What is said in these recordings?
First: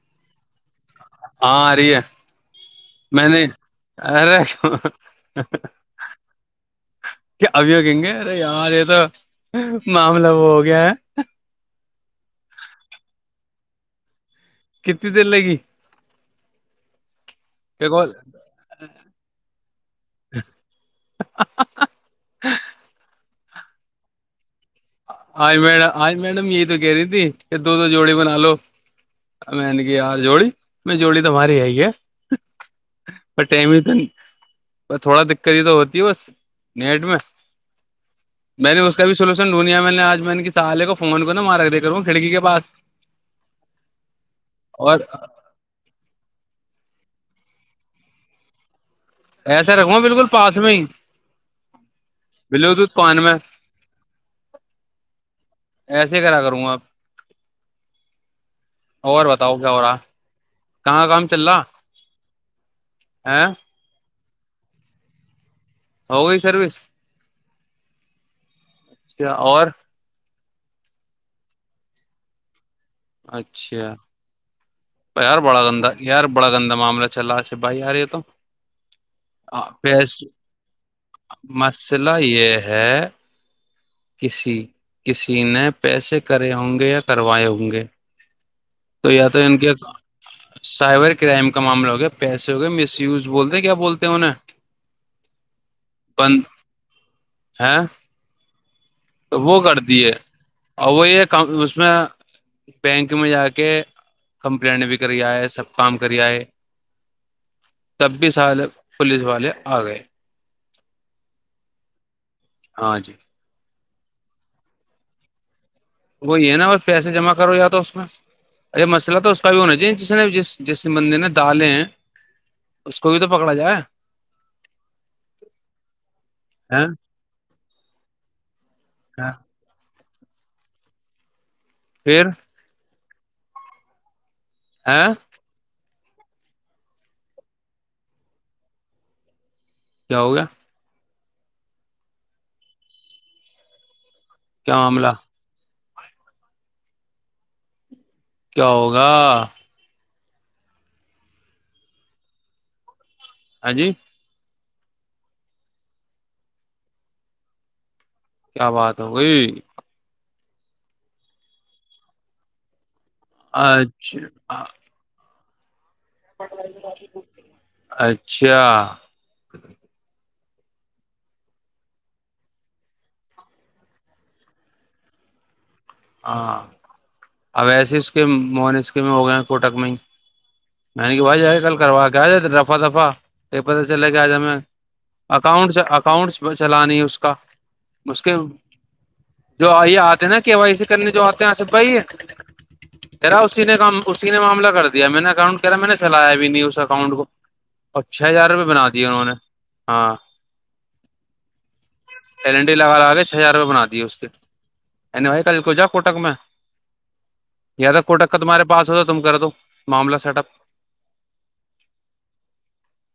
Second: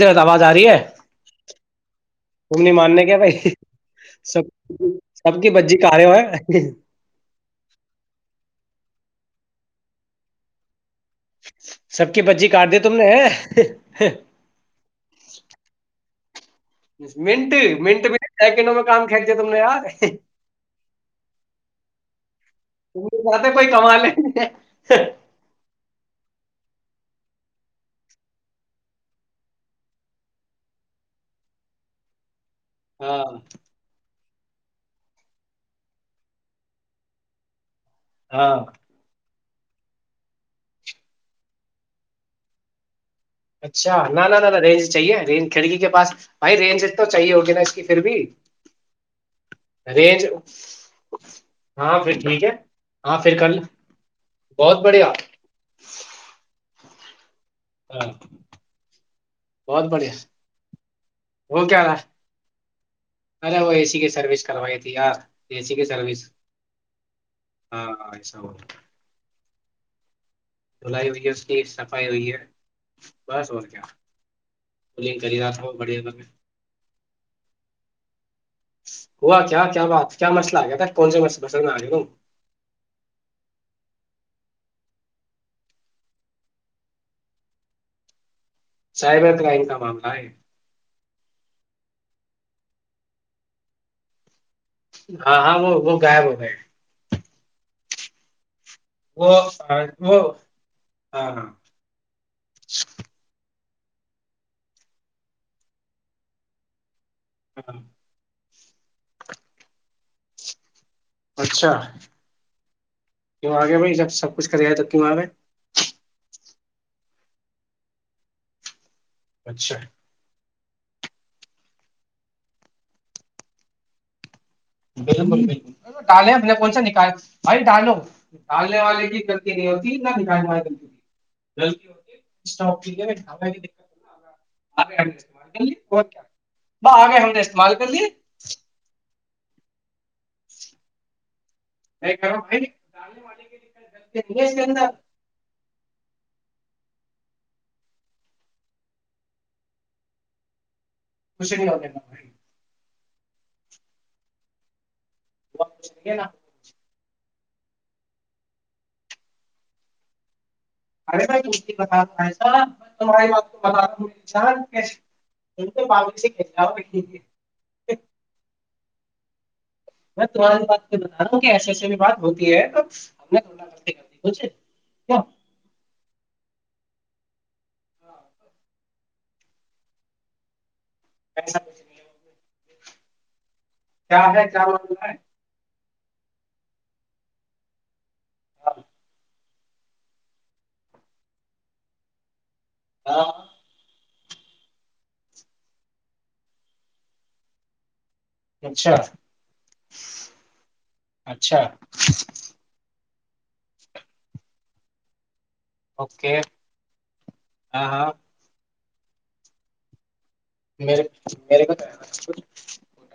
ب آواز آ رہی ہے ہاں آ رہی ہے تم نہیں ماننے کیا میں بھائی نے ارے سب کیا سب کی بجی کارے ہے ابھی وہ کہیں گے ارے یار یہ تو معاملہ وہ ہو گیا ہے سب کی بچی کاٹ دی تم نے کتنی دیر لگی منٹ منٹ کال بھی سیکنڈوں میں کام کھی د تم نے یار زیادہ کوئی کما ل آ مڈم آج میڈم یہ تو کہہ رہی تھی کہ دو دو جوڑی بنا لو میں نے کہ یار جوڑی میں جوڑی تماری ہے ہی ہے ہاں ب م تو نہیں بس تھوڑا دقت تو ہوتی ہے بس نیٹ میں ہاں میں نے اس کا بھی سنو [unintelligible] میں نے آج میں ان سالے کو فون کر نا مارک دے کرا ہوں کھڑکی کے پس اچھا ن ن ن رینج چاہیے رینج کھڑکی کے پاس بھائی رینج تو چاہیے اس کی پھر بھی ایسے رکھوںا رینج بالکل پاس میں ہی ہاں پھر ٹھیک ہے بلوٹوتھ ہاں پان میں پھر کل بہت بڑھیا ایسے ہی کرا کروں آپ ہاں اور بتاؤ کیا ہو بہت رہا بڑھیا کہاں کام چل وہ کیا رہا ہے ارے وہ اے سی کی سروس کروائی تھی ج سی کے سروس ہو گئی سروس ہاں ایسا ہو اچ کیا اور دلائی ہوئی ہے اس کی صفائی ہوئی ہے بس اور کیا اچھا کولنگ یار کری رہا بڑا تھا وہ گندا بڑھیا کر کے۔ یار بڑا گندا معاملہ چل رہا سے بھائی یار یہ تو ہوا کیا کیا بات کیا مسئلہ آ گیا تھا کون سے مسئلہ مسئلے میں آ گئے تم مسئلہ یہ ہے کسی کسی نے پیسے کرے ہوں گے یا کروائے ہوں گے تو یا سائبر تو ان کرائم کے کا معاملہ ہے سحبور کے کرائم کا معاملہ ہو گیا پیسے ہو گئے مس وز بولتے کیا بولتے ہیں انہیں ہاں ہاں وہ وہ غائب ہو گئے ہاں وہ آ، کر دی ہے وہ اور وہ ہاں یہ ہاں اس میں بینک میں جا کے کمپلٹ بھی کریا ہے سب کام کریا ہے ہاں۔ تب بھی سال پولیس والے آ گئے اچھا ہاں جی کیوں آ گئے بھائی جب سب کچھ کرے گ تب کہ وہاں پ وہی یہ ہے نا ب پیسے جمع کرو جاتا اس میں ار مسئلہ تو اس کا بھی ہونا اچھا چاہیے جس نے جس جس مندر نے دالے ہیں اس کو بھی تو پکڑا جائے بالکل بالکل ڈالیں اپنے کون سےا ہیں نکال بھائی ڈالو ڈالنے والے کی کرتی نہیں ہوتی نہیں م ت پھر اس [inaudible] آ د [inaudible] ہے آارس کیا وہ آ گئے ہم نے استعمال کر لیے کیا ہوگیا نہیںال کے دت کیا سندا معاملہ کیا ہوگا کچھ نہیں ہونے نش ہاں جی ب نا [inaudible] کیا بات ہو گئی ارے بھائی کی باتسا ہاری بات کو بتا دے انسان اچھا کیسے [inaudible] سے کہہ جاؤ اچھا جی [inaudible] میں بات بتا رہا ہوں کہ ایسے ایسی بات ہوتی ہے ہماو ہاں ایسے اس کے منک میں ہو گئے فوٹک میں ہی میں نے کہ بھائی ایسا آ کل کچھ نہیں کروا کے آ ففا دپا [inaudible] یہ پتہ چلاے گیا کیا آج ہے ہمیں کیا معاملہ ہے اکاؤنٹ اکاؤنٹ چلانی اس کا اس کے جو آ یہ آتے نا کے وائی سی کرنے جو آتے ہیں آصف بھائی ہاں یراؤ سی نے کام اسی نے معاملہ کر دیا میں نے ان کہ رہا میں نے چھیلایا بھی نہیں اس اکاؤنٹ کو اور چھ ہزار روپئے بنا اچھا دیے انہوں نے ہاں اچھا ایلنڈی لگال گے ہزار روپئے بنا دیے اس کے بھائی کال کو جا کوٹک میں اوکے ہاں یا تو ہاں کوٹک کا تمہارے پاس تم کر دو معاملہ سیٹ اپپ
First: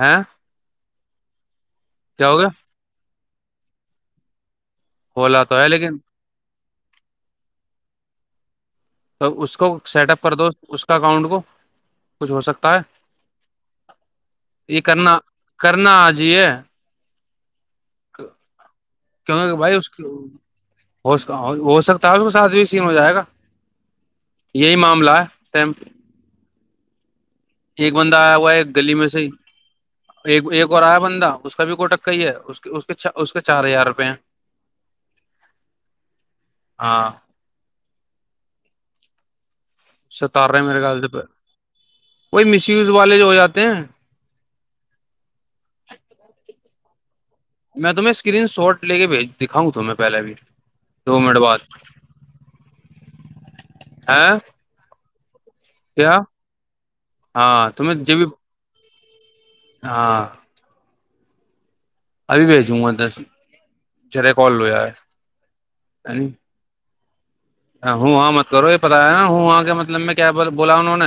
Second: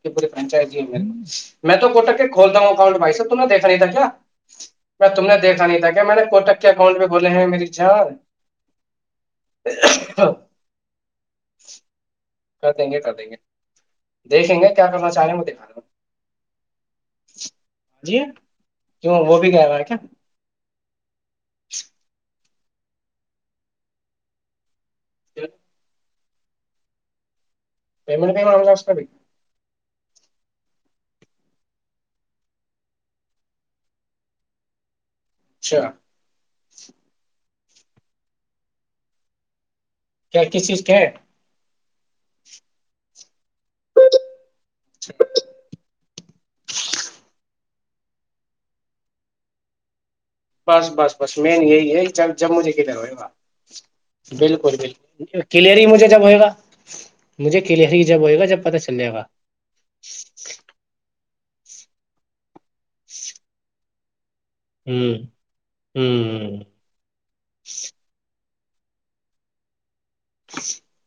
ہے میں تو کوٹک کے کیا ہو گیا کھولتا ہوں اکانٹ بھائی دیکھا نہیں تھا کیا میں تم نے بولا تو دیکھا ہے نہیں تھا لیکن کیا میں نے کوٹک کے اکاؤنٹ کھولے ہیں میری جان تو اس کو سیٹ اپ کر دو اس کا اکاؤنٹ کو کچھ ہو کر سکتا ہے دیں گے کر دیں گے دیکھیں گے یہ کیا کرنا کرنا آ جیے جی جی کیوں وہ بھی گیا ہو ہے کیا ہوک ہو سکتا ہے اس میں سی ہو جائے گا یہی معاملہ م ایک بندہ آیا پیمنٹ کا ہوا ہے معاملہ ایک اس کا گلی بھی میں سے ہی ایک ایک اور آیا بندہ اس کا بھی کو ٹکا ہی ہے کے اس کے چار ہزار روپئے ہیں اچھا ہاں کیا ستارے کس میرے چیز کے گال سے ہے وہی مس یوز والے جو ہو جاتے خالی اوج عا رہی ہے میں تمہیں اسری شٹے کے بھیج دکھاؤں تو میں بس بس بس مین یہی ہے جب جم مجھے کدھر ہوئے ب ہے بالکل بالکل جی کیلری مجھے کیا جب ہوئےا مجھے ہاں تمہیں کیلری جب بھی ہوئے گا جب پتا چل چلے کاا ہاں اب بھیس ہ تھاس جر ہوں ہوں ہ ہ ہاں م کرو یہ پتا ہے نا ہوں وہاں کے مطلب میں کیا بولا انہوں نے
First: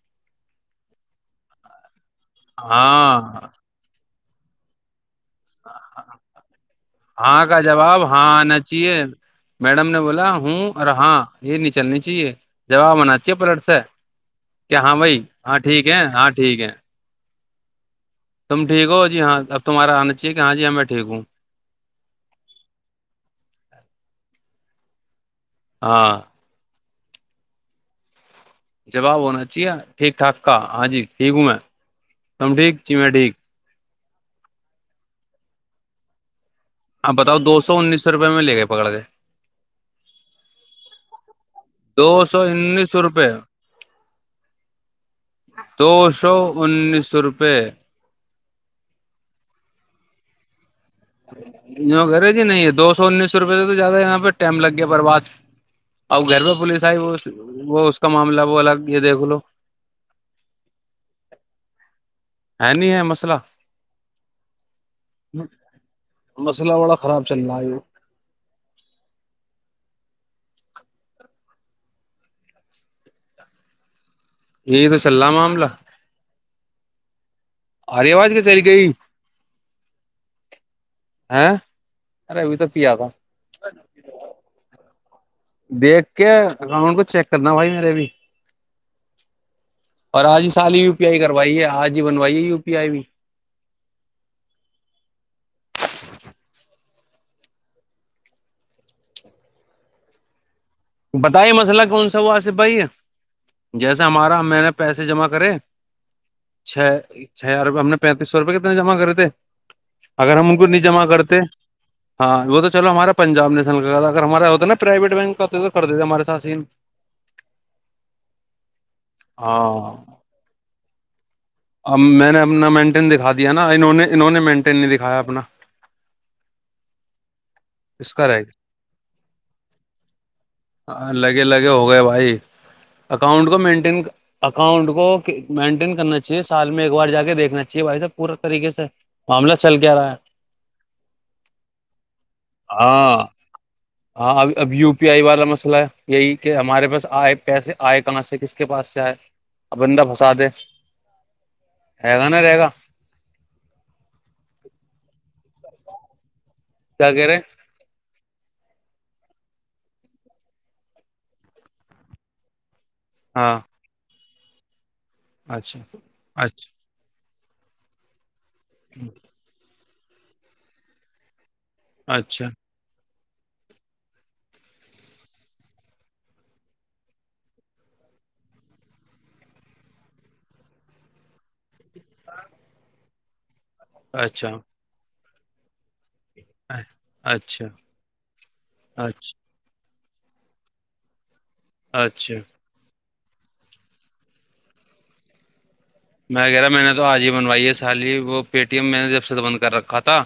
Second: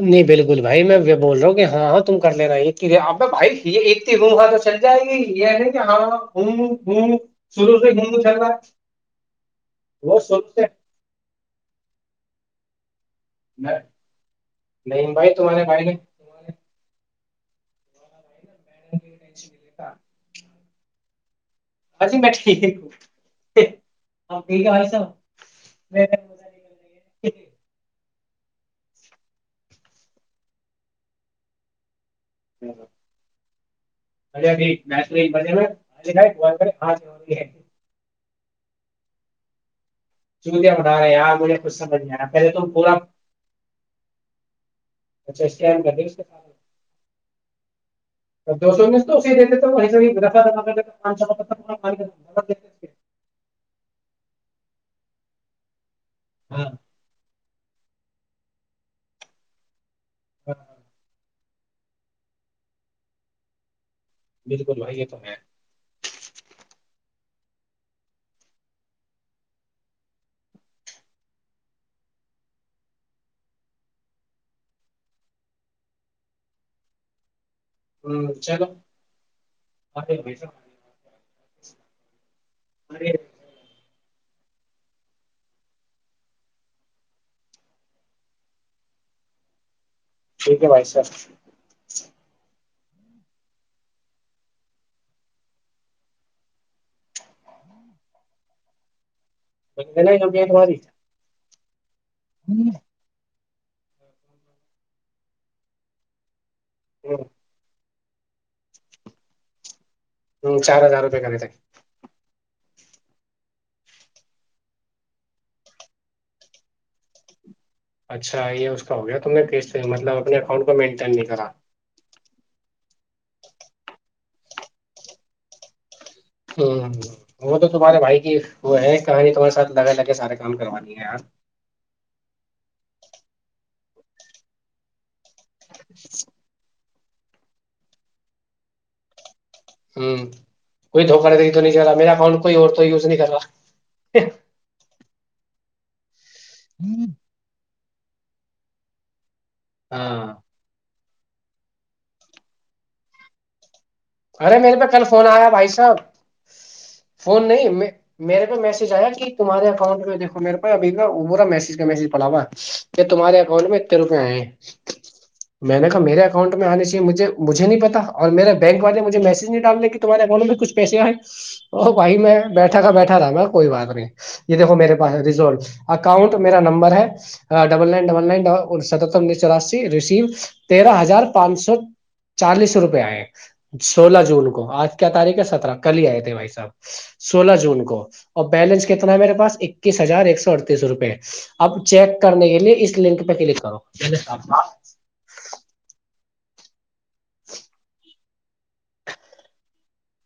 نہیں بالکل بھائی میں بول رہا ہوں کہ ہاں ہاں تم کر لے رہا اب ہاں بھائی بخا تو چل جائے گی یہ نہیں کہ ہاں ہوں ہوں ہاں کا شروع سے جواب ہوں ہاں چل رہا ہے آنا چاہیے میڈم نے وہ بولا سن ہوں سے اور ہاں یہ نہیں چلنی چاہیے ج منا اچھے پلٹ سے میں- کہ ہاں نہیں بھائی ہاں تمہارے ٹھیک بھائی نے اجی ہے ہاں میں ٹھیک ہے تم ٹیک نے ہو میری جیاں ٹینشن اب نہیں تمہار آنااہیے کہاں جی جی میں ٹھیک ہوں بھ جی میں ٹھیک ہوں ہاں ٹھیک ہے بھائی صاحب ہاں ج جواب ہونا چاہیے ٹھیک ٹھاک کا ہاں جی ٹھیک ہوں میں سم ٹھیک کی میں ٹھیک مج م مجے میں اے بات کرے ہاں ہپ جو رہی بتاؤ ہے دو سو انیس سو روپئے ملے گئے پکڑ کے ب ب رہااں دو سو انیس روپئے اچھا اسکین تو کر دے اس کے سو ساتھ انیس س روپے ا دو سو میں تو اسی دیتے تو وہیں سے دفع دفا کرتا یہ گج ہی نہیں ہے دو سو انیس سو روپے سے تو زیادہ ہے یہاں پہ [unintelligible] ٹائم لگ گیا برباد آ گرب ہاں پولیس آئی وہ [unintelligible] وہ اس کا معاملہ وہ الگ یہ دیکھ لو ہاں ہاں [inaudible] ہے نہیں ہے مسئلہ بالکل بھائی یہ تو ہے مسئلہ بڑا خراب چلنا آو [unintelligible] یہ تو چل رہ معاملہ ہ آری آواز کی چ گ چلی گئی [inaudible] ہاں ارے ا بھی تو پ آ تھا ارے [inaudible] دیکھ کے اکاؤنٹ کو چیک کرنا بھائی میرے بھی اور آج ہی ٹھیک ہے سال بھائی ہی و پی آئی صاحب کروائیے آج ہی بنوائیے یو پی پ آئی و [inaudible] ب گل گ مدواری [inaudible] پٹائی مساللہ کون سا [inaudible] سو سے بھائی ہے [unintelligible] جیسا ہمارا میں نے پیسے جمع کرے چھ ہ چھ عرب ہم نے پینتیس سو روپئے کتنے جمع کرے تھے اگر ہم ان کو نہیں چار ہزار جمع روپئے کرے کرتے تھے ہاں وہ تو چلو ہمارا پنجاب نیشن کا تھا اگر ہمارا ہوتا نا پرائیویٹ بینک کا ہوتا تو کر د تھ ہمارے سات اچھا یہ اس کا ہو گیا تمس مطلب اپنے اکاؤنٹ کو مینٹین نہیں کرا اب میں نے اپنا مینٹین دکھا دیا نا انہوں نے انہوں نے مینٹین نہیں دکھایا اپنا وہ تو تمہارے اس بھائی کا کی رہ وہ ہے کہانی تمہارے ساتھ لگا لگے سارے کام کروانی ہے گیا یار لگے لگے ہو گئے بھائی اکاؤنٹ کو مینٹین اکاؤنٹ کو مینٹین کرنا چاہ اے سال میں ایک بار جا کے دیکھنا چاہیے بھائی سب پورا طریقے سے [unintelligible] کیا رہا ہے کوئی دھوکہ د دری تو نہیں چل رہا میرا اکاؤنٹ کوئی اور تو یوز ہاں نہیں کر رہا اسلح [unintelligible] یہی کہ ہمارے پاس آئے پیسے آئے کہاں سے کس کے پاس سے آئے ابندہ بھسا ہاں دے ہے گا نا رہے گا [inaudible] سرے میرے ب کل فون آیا بھائی صاحب کیا کہہ رہے فون نہیں میں میرے پہ میسج آیا کہ تمہارےکاؤنٹ پہ دیکو میرے پا ابھی کا وہ برا میسج کا میسج پڑا ہوا یہ تمہار ہاں ااؤٹ میں ات روپے ہیں جچ میں اچھا نے کہا میرے اکاؤنٹ میں اچھا آنے چاہیے مجھے مجھے نہیں پتا اور میرا ب مجے میج نہیں ڈالنے کے تمہارے اکانٹ میں کچھیسے ہیں ا بھائی میں اچھا بیٹھا تھا بیٹھا رہ کوئی بات نہیں یہ دیکو میرے پاس رز اکاؤنٹ میرا نمبر ہے ڈبل نائن ڈبل ن ستتریس چورسی ریسیو تیرہ ہزار پانچ سو چالیس روپئے آئے سولہ جون اچھا کو آج کیا تاریخ سترہ کلی آئے تھے بھائی صاحب سولہ اچھا جون کو اور بیلنس کتنا ہے اچھا میرے پاس ایک س ہزار ایک سو اڑتیس روپئے اب چیک اچھا کرنے کے لیے اس لنک کلک کروپ میں کہہ رہا میں نے تو آج ہی بنوائی ہے سالی وہ پےٹی ایم میں نے جب سے تو بند کر رکھا تھا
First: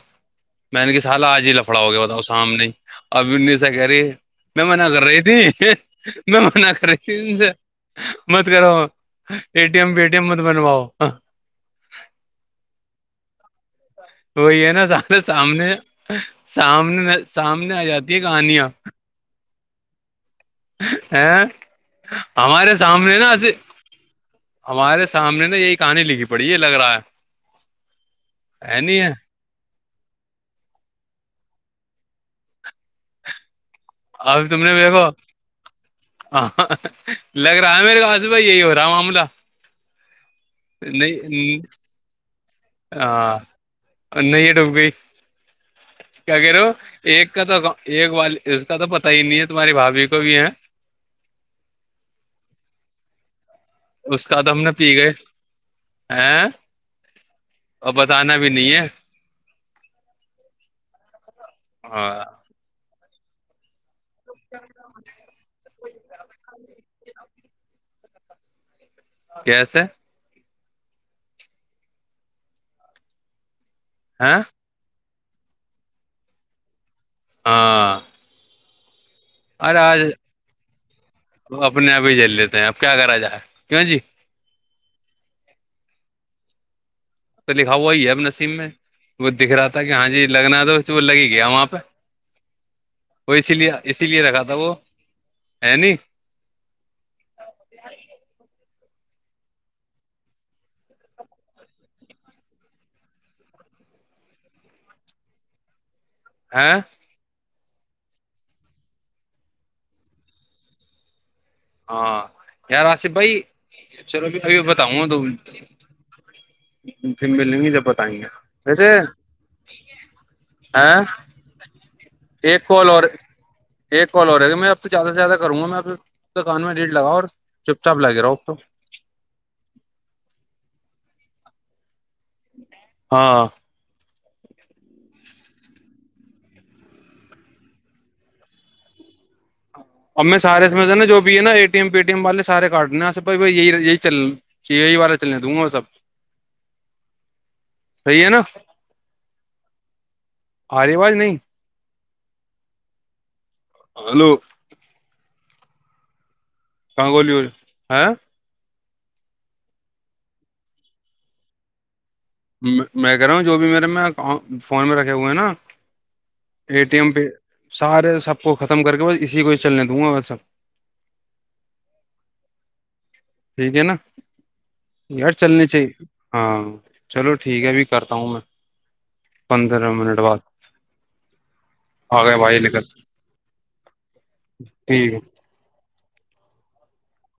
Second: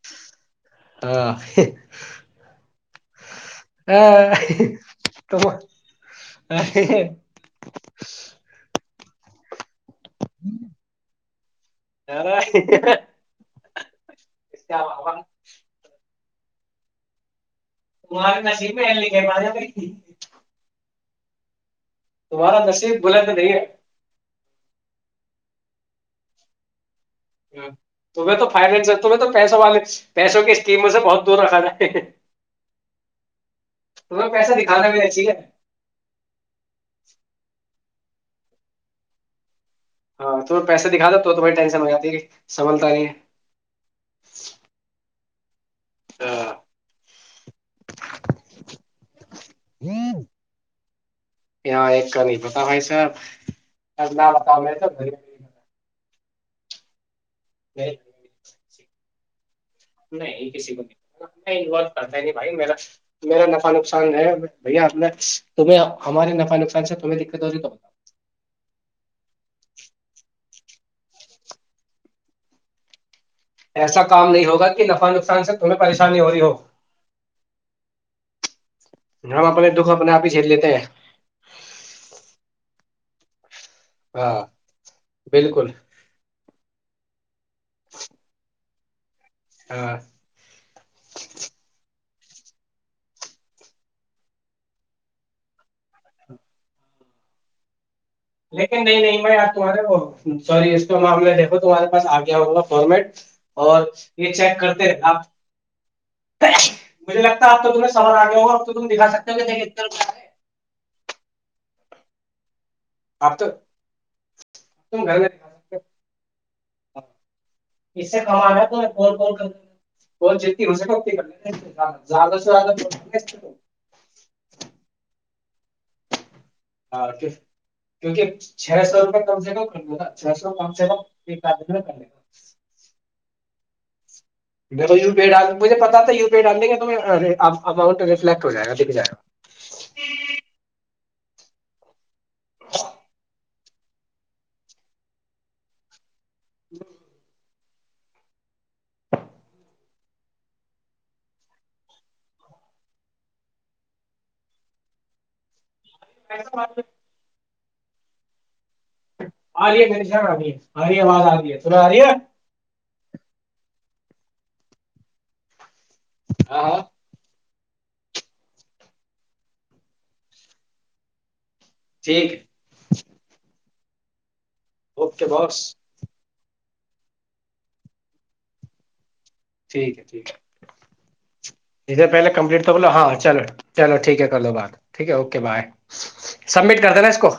میں نے کہ سال اه آج ہی لفڑا ہو گیا بتاؤ سامنے ہی اور ابی سا کہہ رہی آه. میں منع کر رہی تم تھی میں منع ارے کر رہی تھی ان سے مت کرو ایٹی ایم بیٹیم یر بہار کی اوج عا رہی ہے وہئی ہے نا ز سامنے سامنے آ جاتی ہے تہارے کہانیاں نشب میں ل کہ بازے ٹھیک ہاں ہمارے نصیب سامنے بلند ناے نہیں ہے ہمارے سامنے نا یہی کہانی لکھی پڑی یہ لگ رہا ہے تمہیں تو ہے فس نہیں ہے تمیں تو پیسوں والے پیسوں کی اسکیموں سے بہت دور رکھا تھا بہار کی اوج عا رہی ہے تمہیں ا پیسہ تم نے دکھانا بھی وھو اچھی ہے لگ رہا ہے میرے خاس بھائی یہی ہو رہا ہے معاملہ ہاں تومہیں پیسے دکھا دو تو بھائی نہیں ٹینشن ہو جاتی ہےی ہاں نہیں ڈوب گئی کیا کہ رہ ہو ایک کا تو ایک وال اس کا تو پ [unintelligible] ہ یہاں ایک کا نہیں پتا بھائی ساحب اس کا تو ہم نے پی گئے آاں اور بتانا بھی نہیں میں- ہے نہیں یہ کیسی ب نہیں گلط کرتا ہے ہاں نہیں بھائی میرا میرا نفا نصان س ہے بھیا آنا تمہیں ہمارے نفع نقصان سے تمہیں دقت ہو رہی ہے تو کیسے ایسا کام ہاں نہیں ہوگا کہ نفع نفع سے تمہیں پریشانی ہو رہی ہو ہاں ہم اپنے ارے دکھ آج اپنے آپ ہی جھیل لیتے ہیں وہ اپنے آپ ہی جل لیتے ہیں آپ کیا کرا جائے کیوں جی ہاں بالکل تو لکھا ہوا ہی ہے اب نسیم میں وہ دکھ رہا تھا کہ ہاں جی لگنا تو وہ لگ ہی گیا وہاں پہ وہ اسی لیے اسی لیے رکھا تھا وہ ہے ن لیکن نہیں نہیں بھائی آپ تمہارے وہ سوری اس پ معاملہ دیکھو تمہارے پاس آ گیا ہوگا فارمیٹ اور یہ چیک کرتے رہ آپ ہاں آپ تو تمہیں سان آگے ہوا اب تو تم دکھا سکتے ہو کہ دیک ہے ہاں یار آصف اب بھائی تو چلو ابھی تم بتاؤں گا گھر میں دکھا سکتے ہو مل گی جب اس بتائیں سے گے کمانا تو ویسے کال کال کر کال جتنی ہو سکے ہ اتنی کر لینا زیادہ سے ایک زیادہ کال اور ایک کال اور گ میں اب تو زیادہ سے زیادہ کروں گا میں آ ہاں تو لگے کیونکہ رہو اب تو چھ سو روپئے کم سے کم چھ سو کم سے کم یہ کاج جوا کرنے گا ہاں پ ڈ مجھے پتا تھا یو پی ڈالے گ اماؤنٹ ریفٹ ہو جائے گا لکھ جائے گا A T M Paytm والے سے کاٹنے ہیںے بھائی یہی یہی چل یہی والارہ چلنے د گا سب ج صحیح ہے نا آرےوج نہیں ہلو کنگولی ہو ہاں آ رہی ہےشان آب آ رہ ہے آواز آ رہی ہے تا آ رہی ہے میں کہہ رہا ہوں جو بھی میرے میں اکاؤٹ فون میں رکھے ہوئے ہیں نا ہاں ا ٹی ایم پہ سارے سب کو ختم کر کے بس اسی کو چلنے دوں گا بس سب ٹھیک ہے ٹھیک ہے نا اوکے یار باس چلنی چاہیے ہاں چلو ٹھیک ہے بھی کرتا ہوں میں پندرہ ٹھیک ہے منٹ ٹھیک بعد ہے جھر آ پہلے گئے بھائی کمپلیٹ تو نکل بولو ٹھیک ہاں چلو چلو ٹھیک ہے کر لو بات ٹھیک ہے اوکے بائے سبمٹ کر دینا اس کو